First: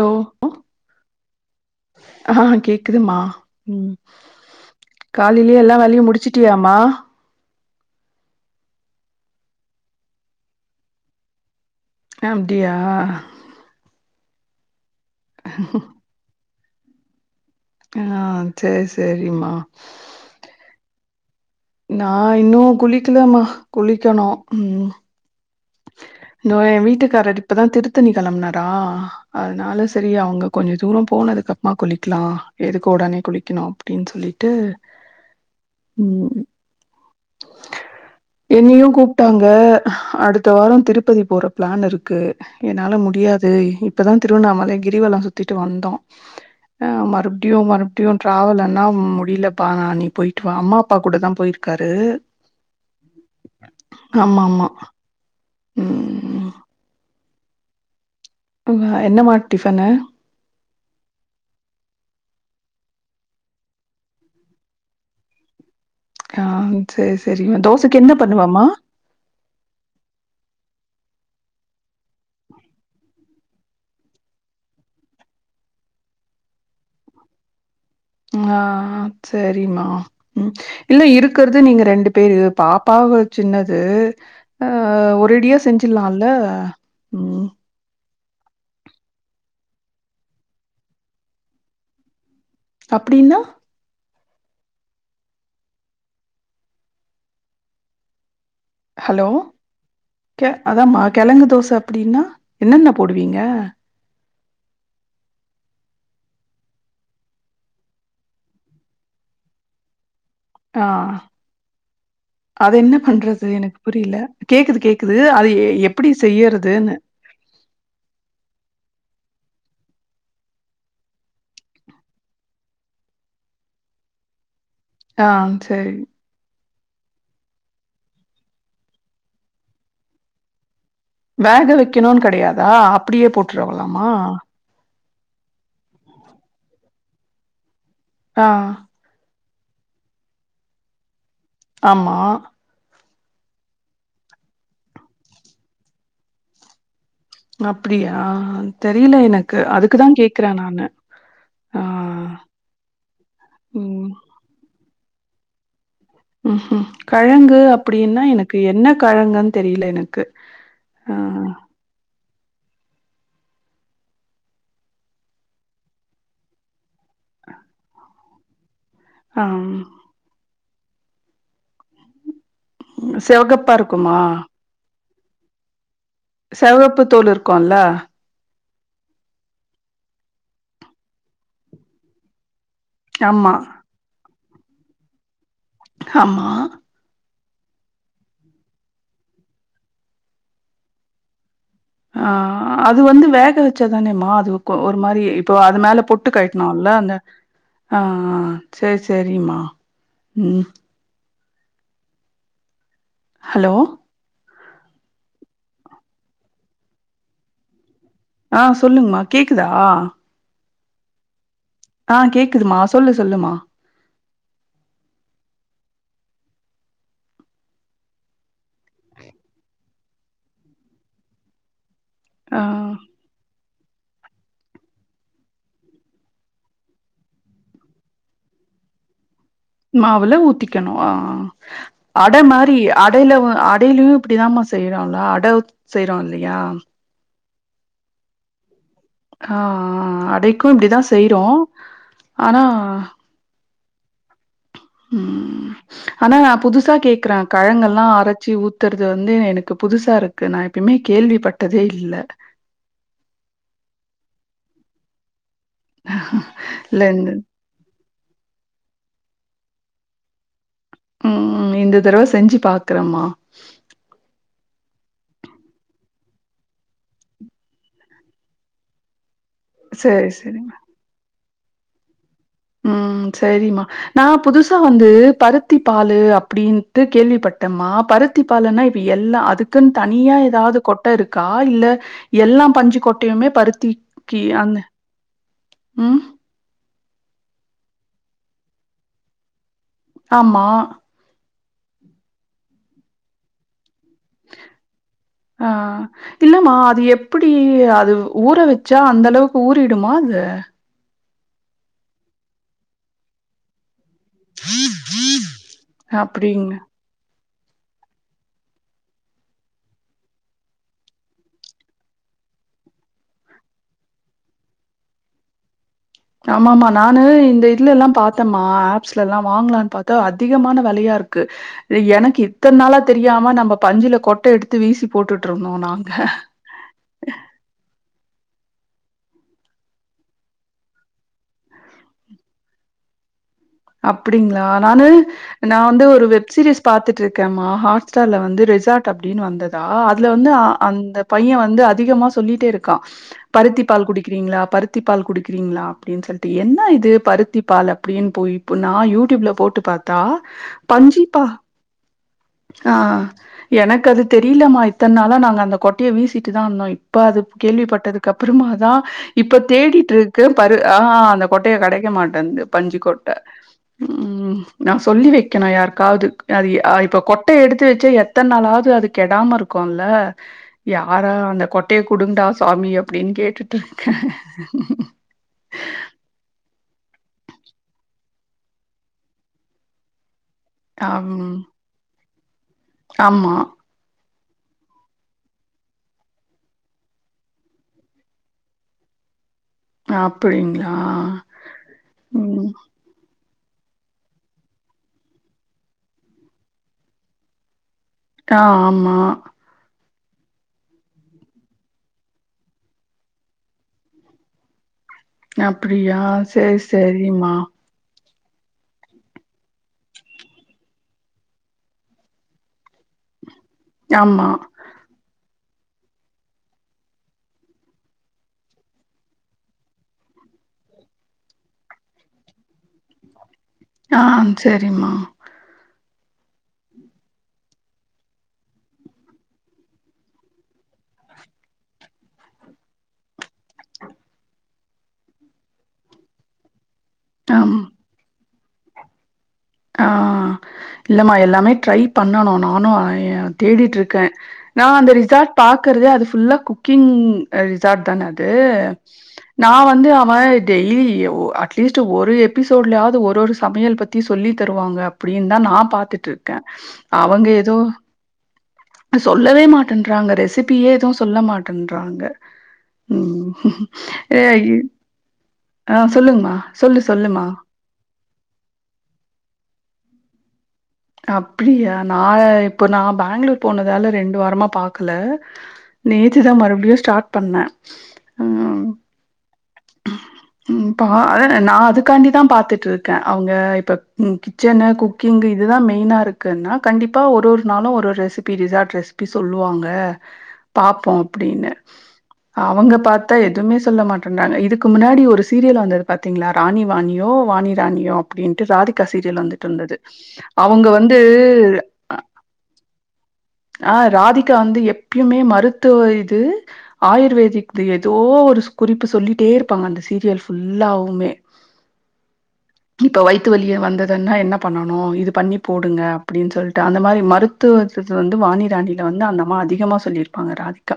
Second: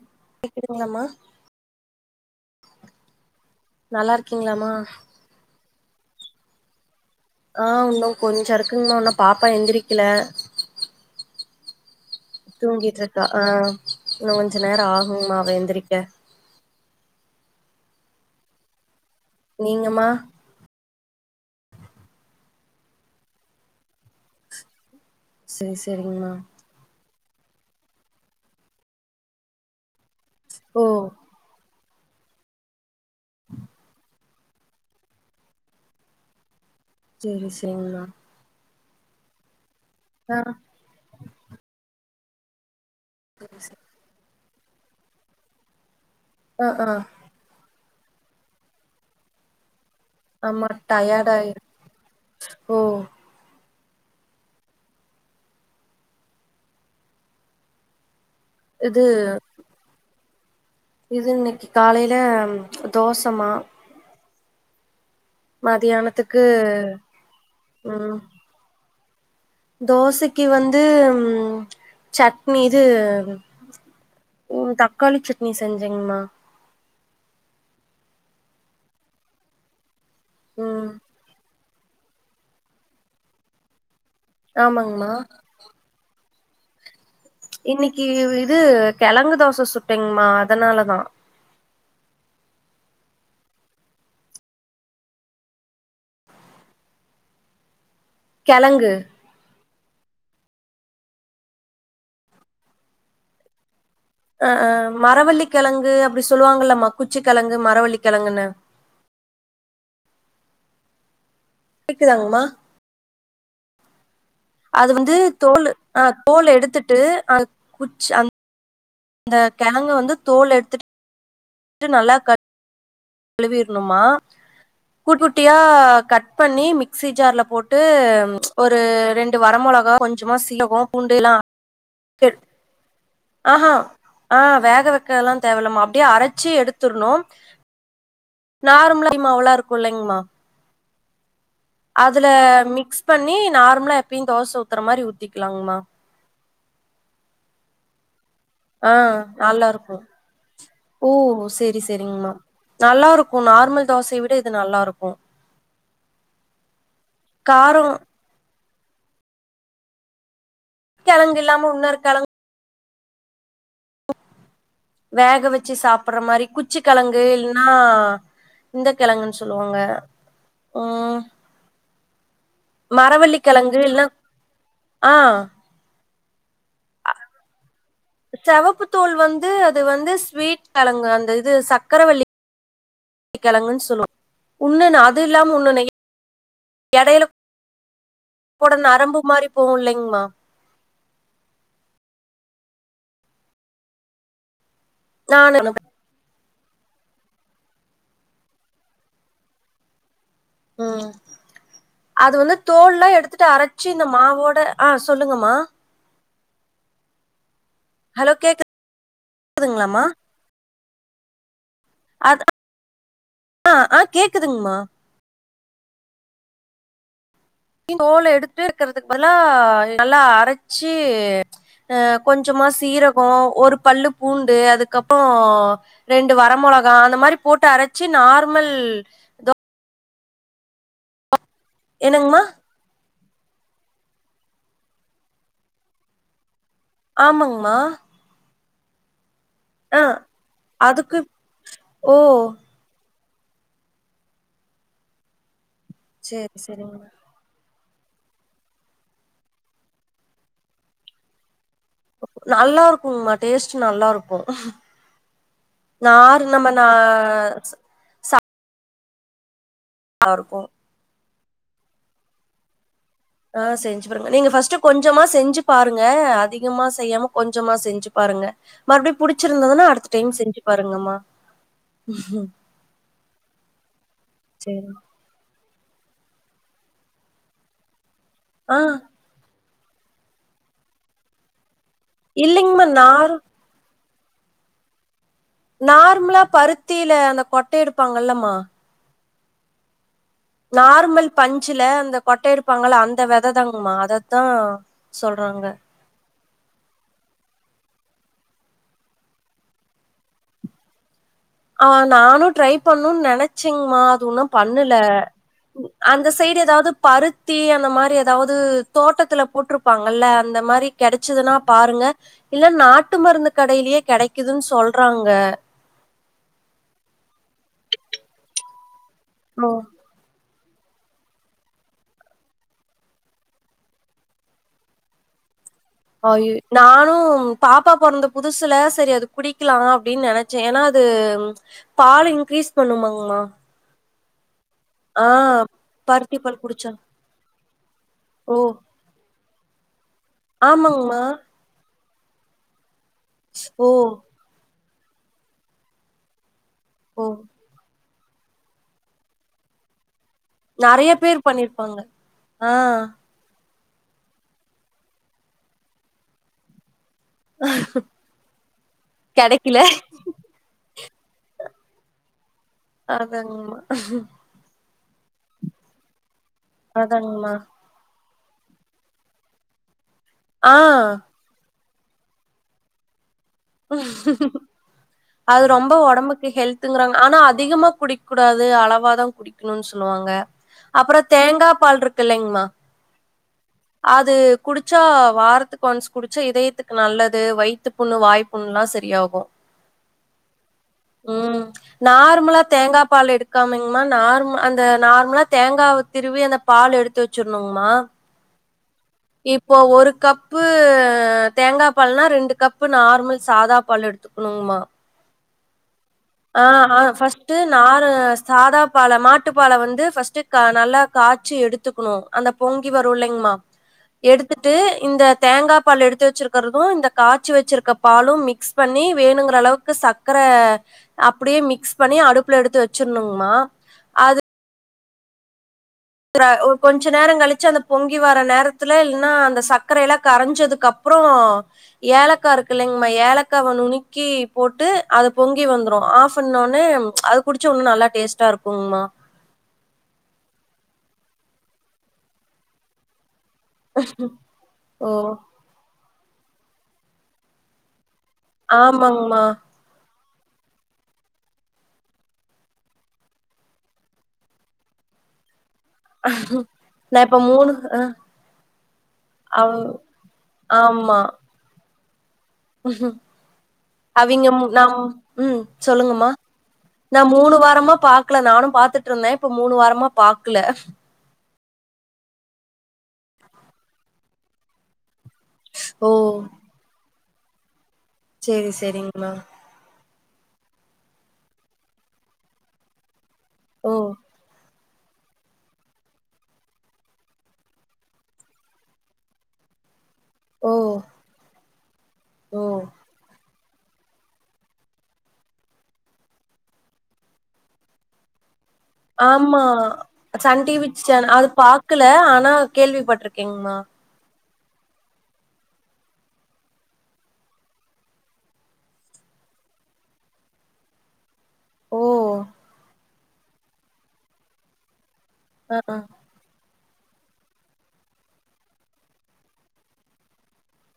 ஓ கேக்குதுங்ளாமா ஆ கேக்குதுமா ம் நல்லா இருக்கீங்களாமா காலில்யே எல்லா வேலையு முடிச்சிட்டியாமா ஆ உன்னு கொஞ்சோ இருக்குங்மா உன்னு பாப்பா எந்திரிக்கல அப்டியா தூங்கிட்ருக்கா ஆ இன்னு கொஞ்ச நேர ஆகு மா அவ எந்திரிக்க ஆ சேரி சேரிம்மா நீங்கம்மா நா இன்னு குளிக்கலமா குளிக்கணு ம் சரி சரிங்மா நோ எ வீட்டுக்காரர் இப்பதா திருத்தணி கெளம்புனாரா அதனால சரியா அவங்க கொஞ்ச ஓ தூர போனதுக்கப் மா குளிக்லா எதுக்கு ஒடனே குளிக்கணு அப்டின் சொல்லிட்டு ம் செரி செரிங்னா என்னையு கூப்டாங்க ஆ அடுத்த வாரோ திருப்பதி போற ப்ளான் இருக்கு என்னால முட் முடியாது இப்பதா திருவண்ணாமலை கிரிவல சுத்திட்டு வந்தோ ஆ அ ஆ மறுப்டியு மறுப் டியு டிரவல்லன்னா முடிலப்பா நா நீ போயிட்டு வா ஆமா அம்மா அப்பா கூட தா டயர்ட் ஆயிட்டு போயிர்க்கார் து ஓ ஆமா ஆமா ம் ஆ இது என்ன மா டிஃபனு இது இன்னைக்கு காலையில தோசமா மதியான ஆ சேரி சேரி தோசைக்கு என்ன பண்ணுவமா தோசைக்கு வந்து சட்னி இது ம் தக்காளி சட்னி செஞ்சேங்மா ஆ செரிமா ம் இல்ல இருக்கற நீங்க ரெண்டு பேரு பாப்பாவ சின்னது அ ஆமாங்கம்மா ஒரேடியா செஞ் சில்லால்ல ம் இன்னிக்கு இது கெழங்கு தோச சுட்டேங்கமா அதனாலதா அப்டின்னா கெழங்கு ஹலோ கெ அதாம்மா கெழங்கு தோச அப்டின்னா என்னென்ன போடுவீங்க அ அ மரவள்ளி கெழங்கு அப்டி சொல்லுவாங்குல மக்குச்சி கெழங்கு மரவள்ளிக்கெழங்குன்னு ஆ கேக்குதாங்ம்மா அது என்ன பண்றது எனக் புரில கேக்குது அது வந்து கேக்குது அது எ தோல் ஆ எப்பிடி தோல் செய்யறதூன்னு எடுத்துட்டு குச் அந் த கெழங்க வந்து தோல் எடுத்துட் ட்டு நல்லா க கழுவீர்ணுமா குட் ஆ குட்டியா சரி. கட் பண்ணி மிக் ஸி ஜார்ல போட்டு ஒரு ரெண்டு வர மொளகா கொஞ்சுமா சீலகொ பூண்டுலா வேக வைக்கணும்னு க கிடையாதா? அப்படியே ஆஹா போட்டுறவலாமா? ஆ வேக வ க்கலா தேவல்லம்மா அப்டியே அரச்சு எடுத்துர்ணு ஆ, நார்ம்லா லி மாவுளா இருக்கு இல்லைங்ம்மா ஆமா. அதுல மிக்ஸ் பண்ணி நார்மலா எப்பயு தோச ஊத்துற மாரி ஊத்திக்லாங்மா அப்டியா ஆ தெரில எனக்கு நல்லா இருக்கு அதுக்குதா கேக்குற நானு ஓ சேரி ஆ, சேரிங்ம்மா நல்லா இருக்கு நார்மல் ம். தோசய விட இது நல்லா இரு க்கு ம்ஹும் கழங்கு அப்டினா எனக்கு என்ன கழங்குன் தெரில எனக்கு ஆ, கெழங்கில்லாம உன்னொரு கெழங் வேக வச்சு சாப்புற மாரி குச்சி கெழங்கு இல்னா இந்த கெழங்குன் ஆம். சொல்வாங்க ம் சிவகப்பா மரவள்ளிகெழங்கு இல்னா இருக்குமா? ஆ செவப்பு தோல் இருக்கூல செவப்பு தோல் வந்து அது வந்து ஸ்வீட் கெழங்கு அந்த இது சக்கரவல்லி ஆமா, கெழங்குன் சொல்லு உன்னோன்னு அது இல்லாம் உன்னோன்னு ஆமா எடைல கூட நரம்பு மாரி போவுலைங்மா ஆ அது வந்து வேக வச்சாதானேமா அது ஒரு மாரி இப்போ நானு அது மேல போ ட்டு கழ்ட்டுனூல அந்த ஆ சேரி சேரிமா ம் ம் அது வந்து தோல்லா எடுத்துட்டு ஹலோ! அரச்சு இந்த மாவோட ஆ சொல்லுங்கமா ஹலோ ஆ சொல்லுங்மா கேக்குதா கேக்குதுங்களாமா ஆ கேக்குதுமா சொல்லு சொல்லுமா கேக்குதுங்மா தோல எடுத்து இருக்குறதுக்கு பதிலா நல்லா அரச்சு அ ஆ கொஞ்சமா சீரகோ ஒரு பல்லு பூண்டு அதுக்கப்றோ ரெண்டு வர மொளகா அந்த மாரி போட்டு அரச்சு நார்மல் மாவுல ஊத்திக்கணு ஆ அட என்னங்கமா மாரி அடைலவு அடைல்யு இப்டிதாமா செய்றோல அட ஊத் செய்றோ இல்லையா ஆமங்மா ஆ ஆ அடைக்கு இப்டிதா அதுக்கு செய்றோ ஓ ஆனா ம் ஆனா சேரி புதுசா சேரிங்கமா கேக்குற கழங்கள்லா அரச்சு ஊத்தறது வந்து எனக்கு புதுசா இருக்கு நான் எப்பய்மே கேள்விப்பட் டதே இல்ல நல்லா இருக்குங்மா டேஸ்ட்டு நல்லா இருக்கு நாரு நம்ம நா இல்ல இந்த நாருக்கு ம் இந்த தடவ செஞ்சு பாக்குறம்மா ஆ செஞ்சு பாருங்க நீங்க ஃபஸ்ட்டு கொஞ்சமா செஞ்சு பாருங்க அதிகமா செய்யாம கொஞ்சமா செஞ்சு பாருங்க மற்ப்டியு புடிச்சிருந்ததுன்னா அடுத்த சரி டைம் செஞ்சு சரிங்க பாருங்கம்மா ம் சேரிமா நா புதுசா சரிம்மா. வந்து பரு த்தி பாலு அப்புடீன்ட்டு கேள்விப்பட்டம்மா பருத்தி ஆ பாலுன்னா இப்ப எ ல்லா அதுக்குன் தனியா எதாவ்து கொட்ட இருக்கா இல்ல எல்லாம் இல்லைங்கம்மா பஞ்சு நார் கொட்டையுமே பருத்தி க்கி அந்த ம் நார்மலா பருத்தியில அந்த கொட்ட எடுப்பாங்கல்லமா ஆமா நார்மல் பஞ்சுல அந்த கொட்ட எடுப்பாங்கள அந்த வெத தாங்கம்மா அத ஆ இல்லமா அது எப்பிடி அது ஊற வெச்சா அந்தளவுக் ஊறிடுமா அது ஆ நானு ட்ரை பண்ணுன் நெனச்செங்கமா அது உன்னு பண்ணல அந்த சைடு அப்டிங்க எதாவ்து பருத்தி அந்த மாரி எதாவது தோட்டத்துல போட்டுருப்பாங்கல்ல அந்த மாரி கெடச்சுதுனா பாருங்க இல்ல நாட்டு மருந்து கடையிலியே கெடைக்குதுன் சொல்றாங்க ஆமாம்மா நானு இந்த இதுல எல்லா பாத்தேம்மா ஆப்ஸ்ல எல்லா ஓ, வாங்கலான் பாத் தா அதிகமான வெலயாருக்கு எனக்கு இத்தன் நாளா தெரியாம நம்ப பஞ்சுல கொட்ட எடுத்து வீசி போட்டுட்ருந்தோ நாங் அய்யி நானு பாப்பா பொறந்த புதுசுல செரி அது குடிக்கலா அப்டின் நெனச்சே ஏனா அது பாலு இன்க்ரீஸ் பண்ணுமாங்மா அப்படிங்ளா நானு ஆ நா வந்து ஒரு பருத்தி வெப் பால் சீரியஸ் குடிச்சா பாத்துட்ருக்கேமா ஹாட் ஸ்டார்ல ஓ வந்து ரிசாட் அப்டினு வந்ததா அதுல வந்து ஆ ஆமாங்மா அந்த பைய வந்து அதிகமா சொல்லிட்டே இரு க்கா பருத்தி ஓ பால் குடிக்கிறீங்களா பருத்தி பால் குடிக்கிறீங்ளா அப்டின் சொல்ட்டு என் ன இது ஓ பருத்தி பால் அப்புடின் போய் இப்ப நா யூடியூப்ல போட்டு பாத் தா நெறைய பேர் பஞ்சிப்பா பண்ணிருப்பாங்க ஆ எனக்கு அது தெரிலமா இத்தன் நாளா நாங்க அந்த கொட்டிய வீசிட்டு தா இந்தோ இப்ப அது கேள்விப்பட்டதுக்கு அப்புறமா தா இப்ப கெடைக்கல தேடிட்ருக் கே பரு ஆ அந்த கொட்டையே கெடைக்க மாட்டேன்து பஞ்சு கொட்ட அதாங்மா ம் நா சொல்லி வெக்கணு யாருக்காவ்து அது அ இப்ப அதாங்கமா கொட்டை எடுத்து வெச்சா எத்தன் நாளாவ்து அது கெடாம இருக்குல ஆ யாரா அந்த கொட் டைய குடுங்டா சாமி அப்பிடின் கேட்டுட்ருக்கே அது ரொம்ப ஒடம்புக்கு ஹெல்துங்றாங்க ஆனா அதிகமா குடிக் கூடாது அளவா தா குடி க்கணுன் சொல்லுவாங்க அப்பற அம் தேங்கா பால் ருக்கு இல்லைங்மா ஆமா அது குடிச்சா வாரத்துக் ஒன்ஸ் குடிச்சா இதயத்துக்கு நல்லது வைத்து புண்ணு வாய் புண்லா செரியாகு அப்டிங்களா ம் நார்மலா ம் தேங்கா பால் எடுத் கம்மிங்மா நார் அந்த நார்மலா தேங்காவ திருவி அந்த பால் எடுத்து வெச்சிர்ணுங்மா ஆ ஆமா இப்போ ஒரு கப்பு தேங்கா பால்னா ரெண்டு கப்பு நார்மல் சாதா பால் எடுத் கனுங்மா அப்படியா ஆ ஆ ஃபஸ்ட்டு நாறு சாதாப்பால மாட்டுப்பால வந்து ஃபஸ்ட்டு கா நல்லா காய்ச்சி எடுத்துக்கணு அந்த பொங்கி வரு இல்லைங்மா ஆமா எடுத்துட்டு இந்த தேங்க பால் எடுத்து வச்சிருக்கிறது இந்த காய்ச்சி வச்சிருக்க பாலு மிக்ஸ் பண்ணி வேணுங்கிற அளவுக்கு சக் க்கர அப்புடியே மிக்ஸ் பண்ணி அடுப்புல எடுத்து வச்சிருணுங்மா ஆஹ் செரிம்மா த்திற ஒரு கொஞ்ச நேர கழிச்சு அந்த பொங்கி வர்ற நேரத்துல இல்லன்னா அந்த சர்க்கரயெல்லா கரஞ்சதுக் கப் ப்றோ ஏலக்கா இருக்கு இல்லைங்மா ஏலக்காவ நுனிக்கி போட்டு அத பொங்கி வந்துரு ஆஃப் பண்ணோணே அது குடிச்சு அம் உன்னு நல்லா டேஸ்ட்டா இருக்குங்மா ஆ இல்ல மா எல்லாமே ட்ரை பண்ணணு நானு அய்யந் தேடிட்டு இருக்கே நா ஓ அந்த ரிசார்ட் பாக்கறதே அது ஃபுல்லா குக்கிங் அ ரிசார்ட் தான அது ஆமாங்மா நா வந்து அப் இது மாறி டெய்லி யோ அட்லீஸ்ட் ஒரு எபிசோட்லாவது ஒரு ஒரு சமையல் பத்தி சொல்லி தருவாங்க அப்டினு தா நா பாத்துட்டு இருக்கே நா இப்ப அவுங்க மூணு ஏதோ அ சொல்லவே அவ் மாட்டேன்றாங்க ரெசிபியே ஆமா எதும் சொல்ல மாட்டேன்றாங்க ம் ஏ அவிங்க மு ஐய்யி நம் ம் ஆ சொல்லுங்கம்மா சொல்லுங்மா நா மூணு வாரமா பாக்கல நானு பாத்துட்டுருந்தே இப்ப மூணு வாரமா பாக்ல அப்டியா நா இப்போ நா பேங்களூர் போனதால ரெண்டு வாரமா பாக்கல ஓ நேத்து தா மறுபடியு ஸ்டார்ட் பண்ணே சேரி ம் சேரிங் மா ம் பாலே நா அதுக்காண்டித பாத்துட்டுருக்கே அவுங்க இப்ப ஓ ம் கிச்சனு குக்கிங்கு இதுதா மெயினா இருக்குதுனா கண்டிப்பா ஒரு ஒரு நாளு ஒரு ஒரு ரெசிபி ரிசார்ட் ரெஸ் பி சொல்லுவாங்க ஓ பாப்போ அப்புடினு ஓ அவுங்க பாத்தா எதுமே சொல்ல மாட் ட்றுந்தாங்க இதுக்கு முன்னாடி ஒரு சீரியல் வந்தது பாத்தீங்களா ராணி வாணியோ வாணி ராணியோ அப்புடின்ட்டு ராதி கா சீரியல் ஆமா வந்துட்டு இருந்தது சன் டிவி அவுங்க வந்து சேனல் அது பாக்கல அ ஆனா கேள்விப்பட்டிருக்கேங்மா ஆ ராதிகா வந்து எப்பயுமே மருத்துவ இது ஆயுர்வேதிக்து ஏதோ ஒரு குறிப்பு சொல்லிட்டே இருப்பாங்க அந்த சீரியல் ஃபுல்லாவுமே ஓ இப்போ வயித்து வலியே வந்ததுனா என்ன பண்ணணு இது பண்ணி ஆ போடுங்க அப்புடின் சொல்ட்டு அந்த மாரி மருத்துவ இதுது வந்து வாணிராணில வந்து அந்த அம்மா அதிகமா சொல்லிருப்பாங்க ராதி க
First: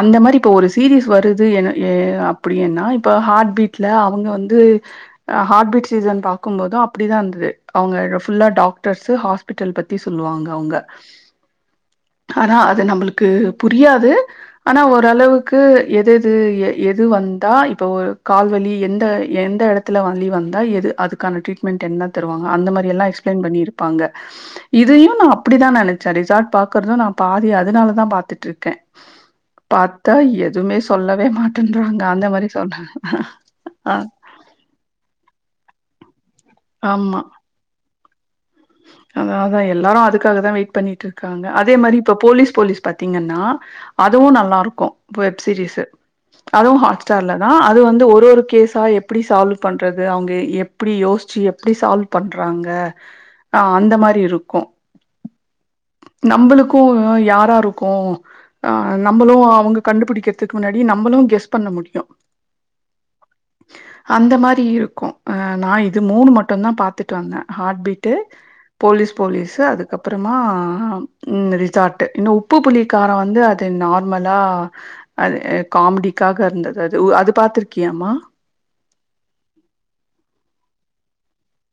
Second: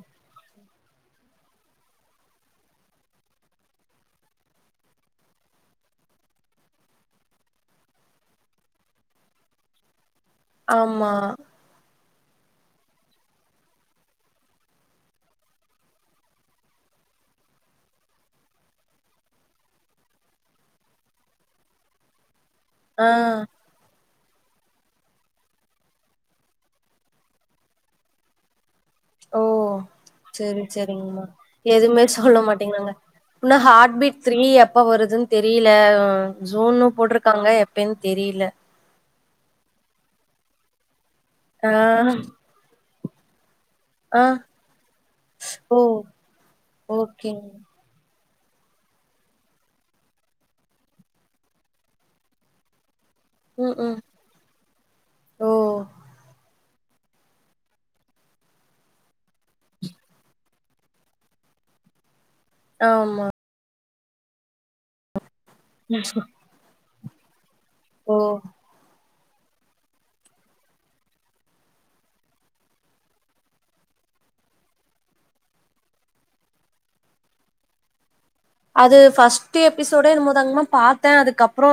அந்த மாரி இப்ப ஒரு சீரீஸ் வருது என ஏ அப்புடினா இப்ப ஹார்ட்பீட்ல அவுங்க வந்து அ ஹார்ட்பீட் சீசன் பாக்கு போது அப்புடிதா இருந்தது அவுங்க ஃபுல்லா டாக்டர்சு ஹாஸ்பிட்டல் பத்தி சொல்லுவாங் அவுங்க ஆமா ஆனா அது நம்மளுக்கு புரியாது ஆனா ஓரளவுக்கு எது எது ஏ எது வந்தா இப்ப ஒரு கால்வலி எந்த எந்த எடத்துல வலி வந்தா எது அதுக்கான ட்ரீட் மென்ட் என்ன தருவாங்க அந்த ஆ மாரியெல்ல எஸ்பிளைன் பண்ணி இருப்பாங்க இதையு நா அப்புடித நெனச்சே ரிசார்ட் பாக்குறது நா பாதி அதுனாலத பாத்துட்டுருக்கே ஓ பாத்தா எதுமே சொல்லவே மாட் எதுமே சொல்ல மாட்டேகிறாங்க இந்த ஆ ஹார்ட்பீட் த்ரீ எப்ப வருதுன் தெரியலே உ ஜூன்னு போட்ருக்காங்க எப்பேன்னு தெரியேல அத அதா எல்லாரு அதுக்காகத வெயிட் பண்ணிட்டு இருக்காங்க ஆ அதே மாரி இப்ப போலீஸ் போலீஸ் பாத்தீங்கன்னா ஆ அதுவு நல்லா இருக்கு வெப் ஓ சீரிஸ்சு அதுவு ஹாட் ஓகே ஸ்டார்ல தா அது வந்து ஒரு ஒரு கேஸ் பா எப்டி சால்வ் பண்றது அவுங்க எ எப்டி யோசிச்சு எப்டி சால்வ் பண்றாங்க ஆ ம் அந்த ம் மாரி இருக்கு ஓ நம்பளுக்கு யாரா இருக்கு ஆ நம்பளு அவுங்க கண்டுபுடிக்கிறதுக்கு முன்னாடி நம்பளு கெஸ் பண்ண முடியு ஆமா அந்த மாரி இருக்கு அ நா இது மூணு மட்டுந்தா பாத்துட்டு வந்தே ஹார்ட்பீட் டு ஓ போலீஸ் போலீஸு அதுக்கப்பறமா அ ம் ரிசார்ட்டு இன்னு உப்பு புளி கார வந்து அது நார்மலா அது அ காமெடிக்காக இருந்தது அது உ அது பாத்திருக்கியாமா அது ஃபஸ்ட்டு எபிசோடே என்னமோ தாங்கம்மா பாத்தே அதுக்கப்றோ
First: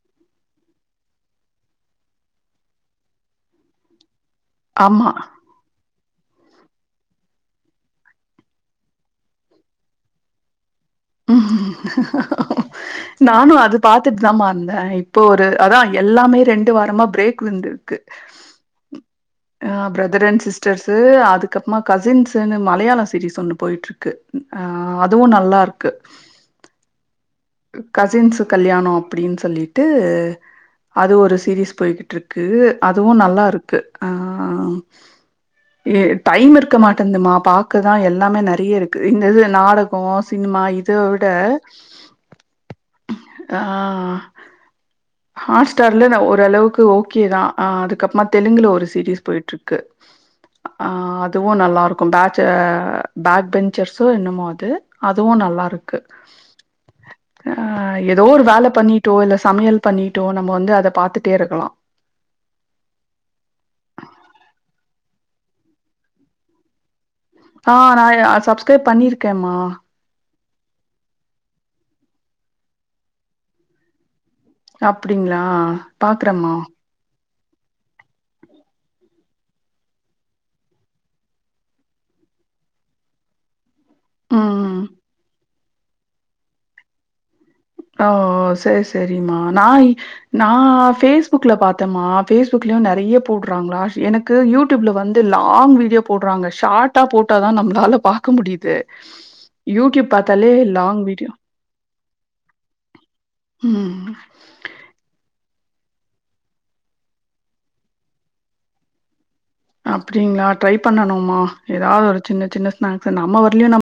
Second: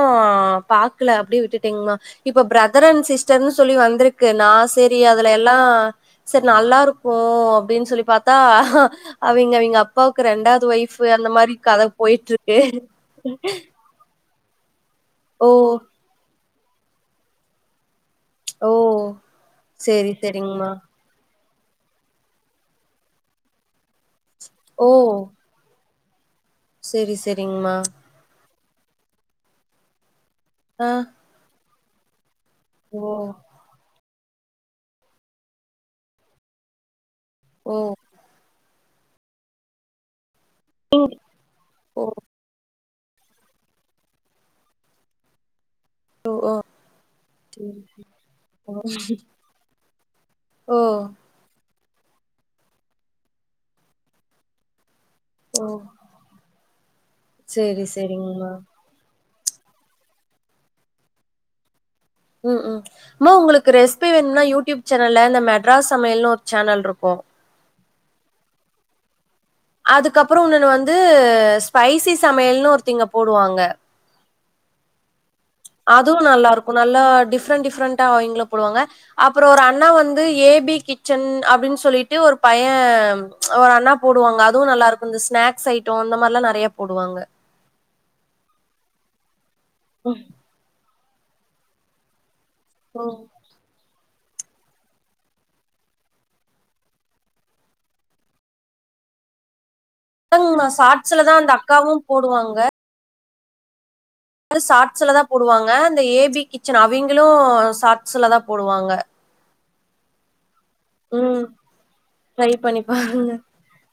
பாக்ல அப்டியே விட்டுட்டேங்கம்மா இப்ப ப்ரதர் அண்ட் சிஸ்டர்ன்னு சொல்லி வந்திருக்கு நா சேரி ஆமா அதுலெல்லா செரி நல்லாருக்கு அப்டின் சொல்லி பாத்தா அவங்கெ அவிங்க அப்பாவுக்கு ரெண்டாவ்து ஒய்ஃப் பு அந்த மாரி கத போயிட்டு இருக்கு நானு அத் து பாத்துட்டுதாமா இருந்தே இப்போ ஒரு ஓ அதா எல்லாமே ரெண்டு வாரமா பிரேக் விழுந்துருக்கு ஓ ஆ சேரி ப்ரதர் அண்ட் சேரிங்மா சிஸ்டர்ஸ் உ அதுக்கப்பறமா கசின்ஸ்சின்னு மலையாள சீீரிஸ் ஒன்னு போயிட்ருக்கு ஆ அதுவு நல்லாருக் கு செரி செரிங்மா கசின்ஸு கல்யாண அப்டின் சொல்லிட்டு ஆ அது ஒரு சீரீஸ் போய்கிட்ருக்கு ஓ அதுவு நல்லா இருக்கு ஆ ஏ டைம் இருக்க மாட்டின்துமா ஓ பாக்கதா எல்லாமே நெறையா இருக்கு இந்த இது நாடக சினிமா இத விட ஓ ஆ ஹாட் ஸ்டார்ல நா ஓரளவுக்கு ஓகே தா ஆ சேரி அதுக்கப்பறமா தெலுங்குல ஓ ஒரு சீரீஸ் போயிட்ருக்கு ஓ ஆ அதுவு நல்லாருக்கு பேச்ச பேக் பெஞ்ச்சர்ஸோ என்னமோ அது அதுவு ஓ நல்லாருக்கு ஆ சேரி எதோ ஒரு சேரிங்மா வேல பண்ணிட்டோ இல்ல சமையல் பண்ணிட்டோ நம்ம வந்து அத பாத்துட்டே இருக்கலா ம் ம் அம்மா உங்களுக்கு ரெசிபி வேணும்னா யூடியூப் சேனல்ல இந்த மெட்ராஸ் சமையல்னு ஒரு சேனல் இருக்கு ஆ நான இத ஆ சப்ஸ்கிரைப் பண்ணிருக்கேமா அதுக்கப்பற உன்னொன்னு வந்து ஸ்பைசி சமையல்னு ஒருத்திங்க போடுவாங்க அப்டிங்ளா அதுவு நல்லா இருக்கு நல்லா டிஃப்ரெண்ட் டிஃப்ரெண்ட்டா அவங்கெளு போடுவாங்க அப்பற ஒரு அண்ணா வந்து ஏ பி கிச்சன் அப்டின் சொல்லிட்டு ஒரு பைய ஒரு அண்ணா போடுவாங்க ம். அதுவு நல்லா இருக்கு இந்த ஸ்நாக்ஸ் ஐட்ட இந்த மாரிலா நெறையா போடுவாங்க ஓ செரி செரிம்மா நாயி நா ஃபேஸ்புக்ல பாத்தேம்மா ஃபேஸ்புக்லயு நெறையா போடு றாங்ளா எனக்கு யூட்யூப்ல வந்து லாங் வீடியோ போட்றாங்க ஷார்ட்டா போட்ட தா நம்மளால பாக் க்க முடியுது யூட்யூப் இல்லங்ம்மா சாட்ஸுலதா அந்த அக்காவு போடுவாங்க ம் சாட்ஸுல தா போடுவாங்க அந்த ஏ பி கிச்சன் அவிங்களு சாட்ஸுல தா போடுவாங்க அப்டிங்ளா ட்ரை பண்ணணுமா ம் எதாவ்து ஒரு சின்ன ட்ரை சின்ன பண்ணி பா ஸ்நாக்ஸு நம்ம வர்லயு நம்ம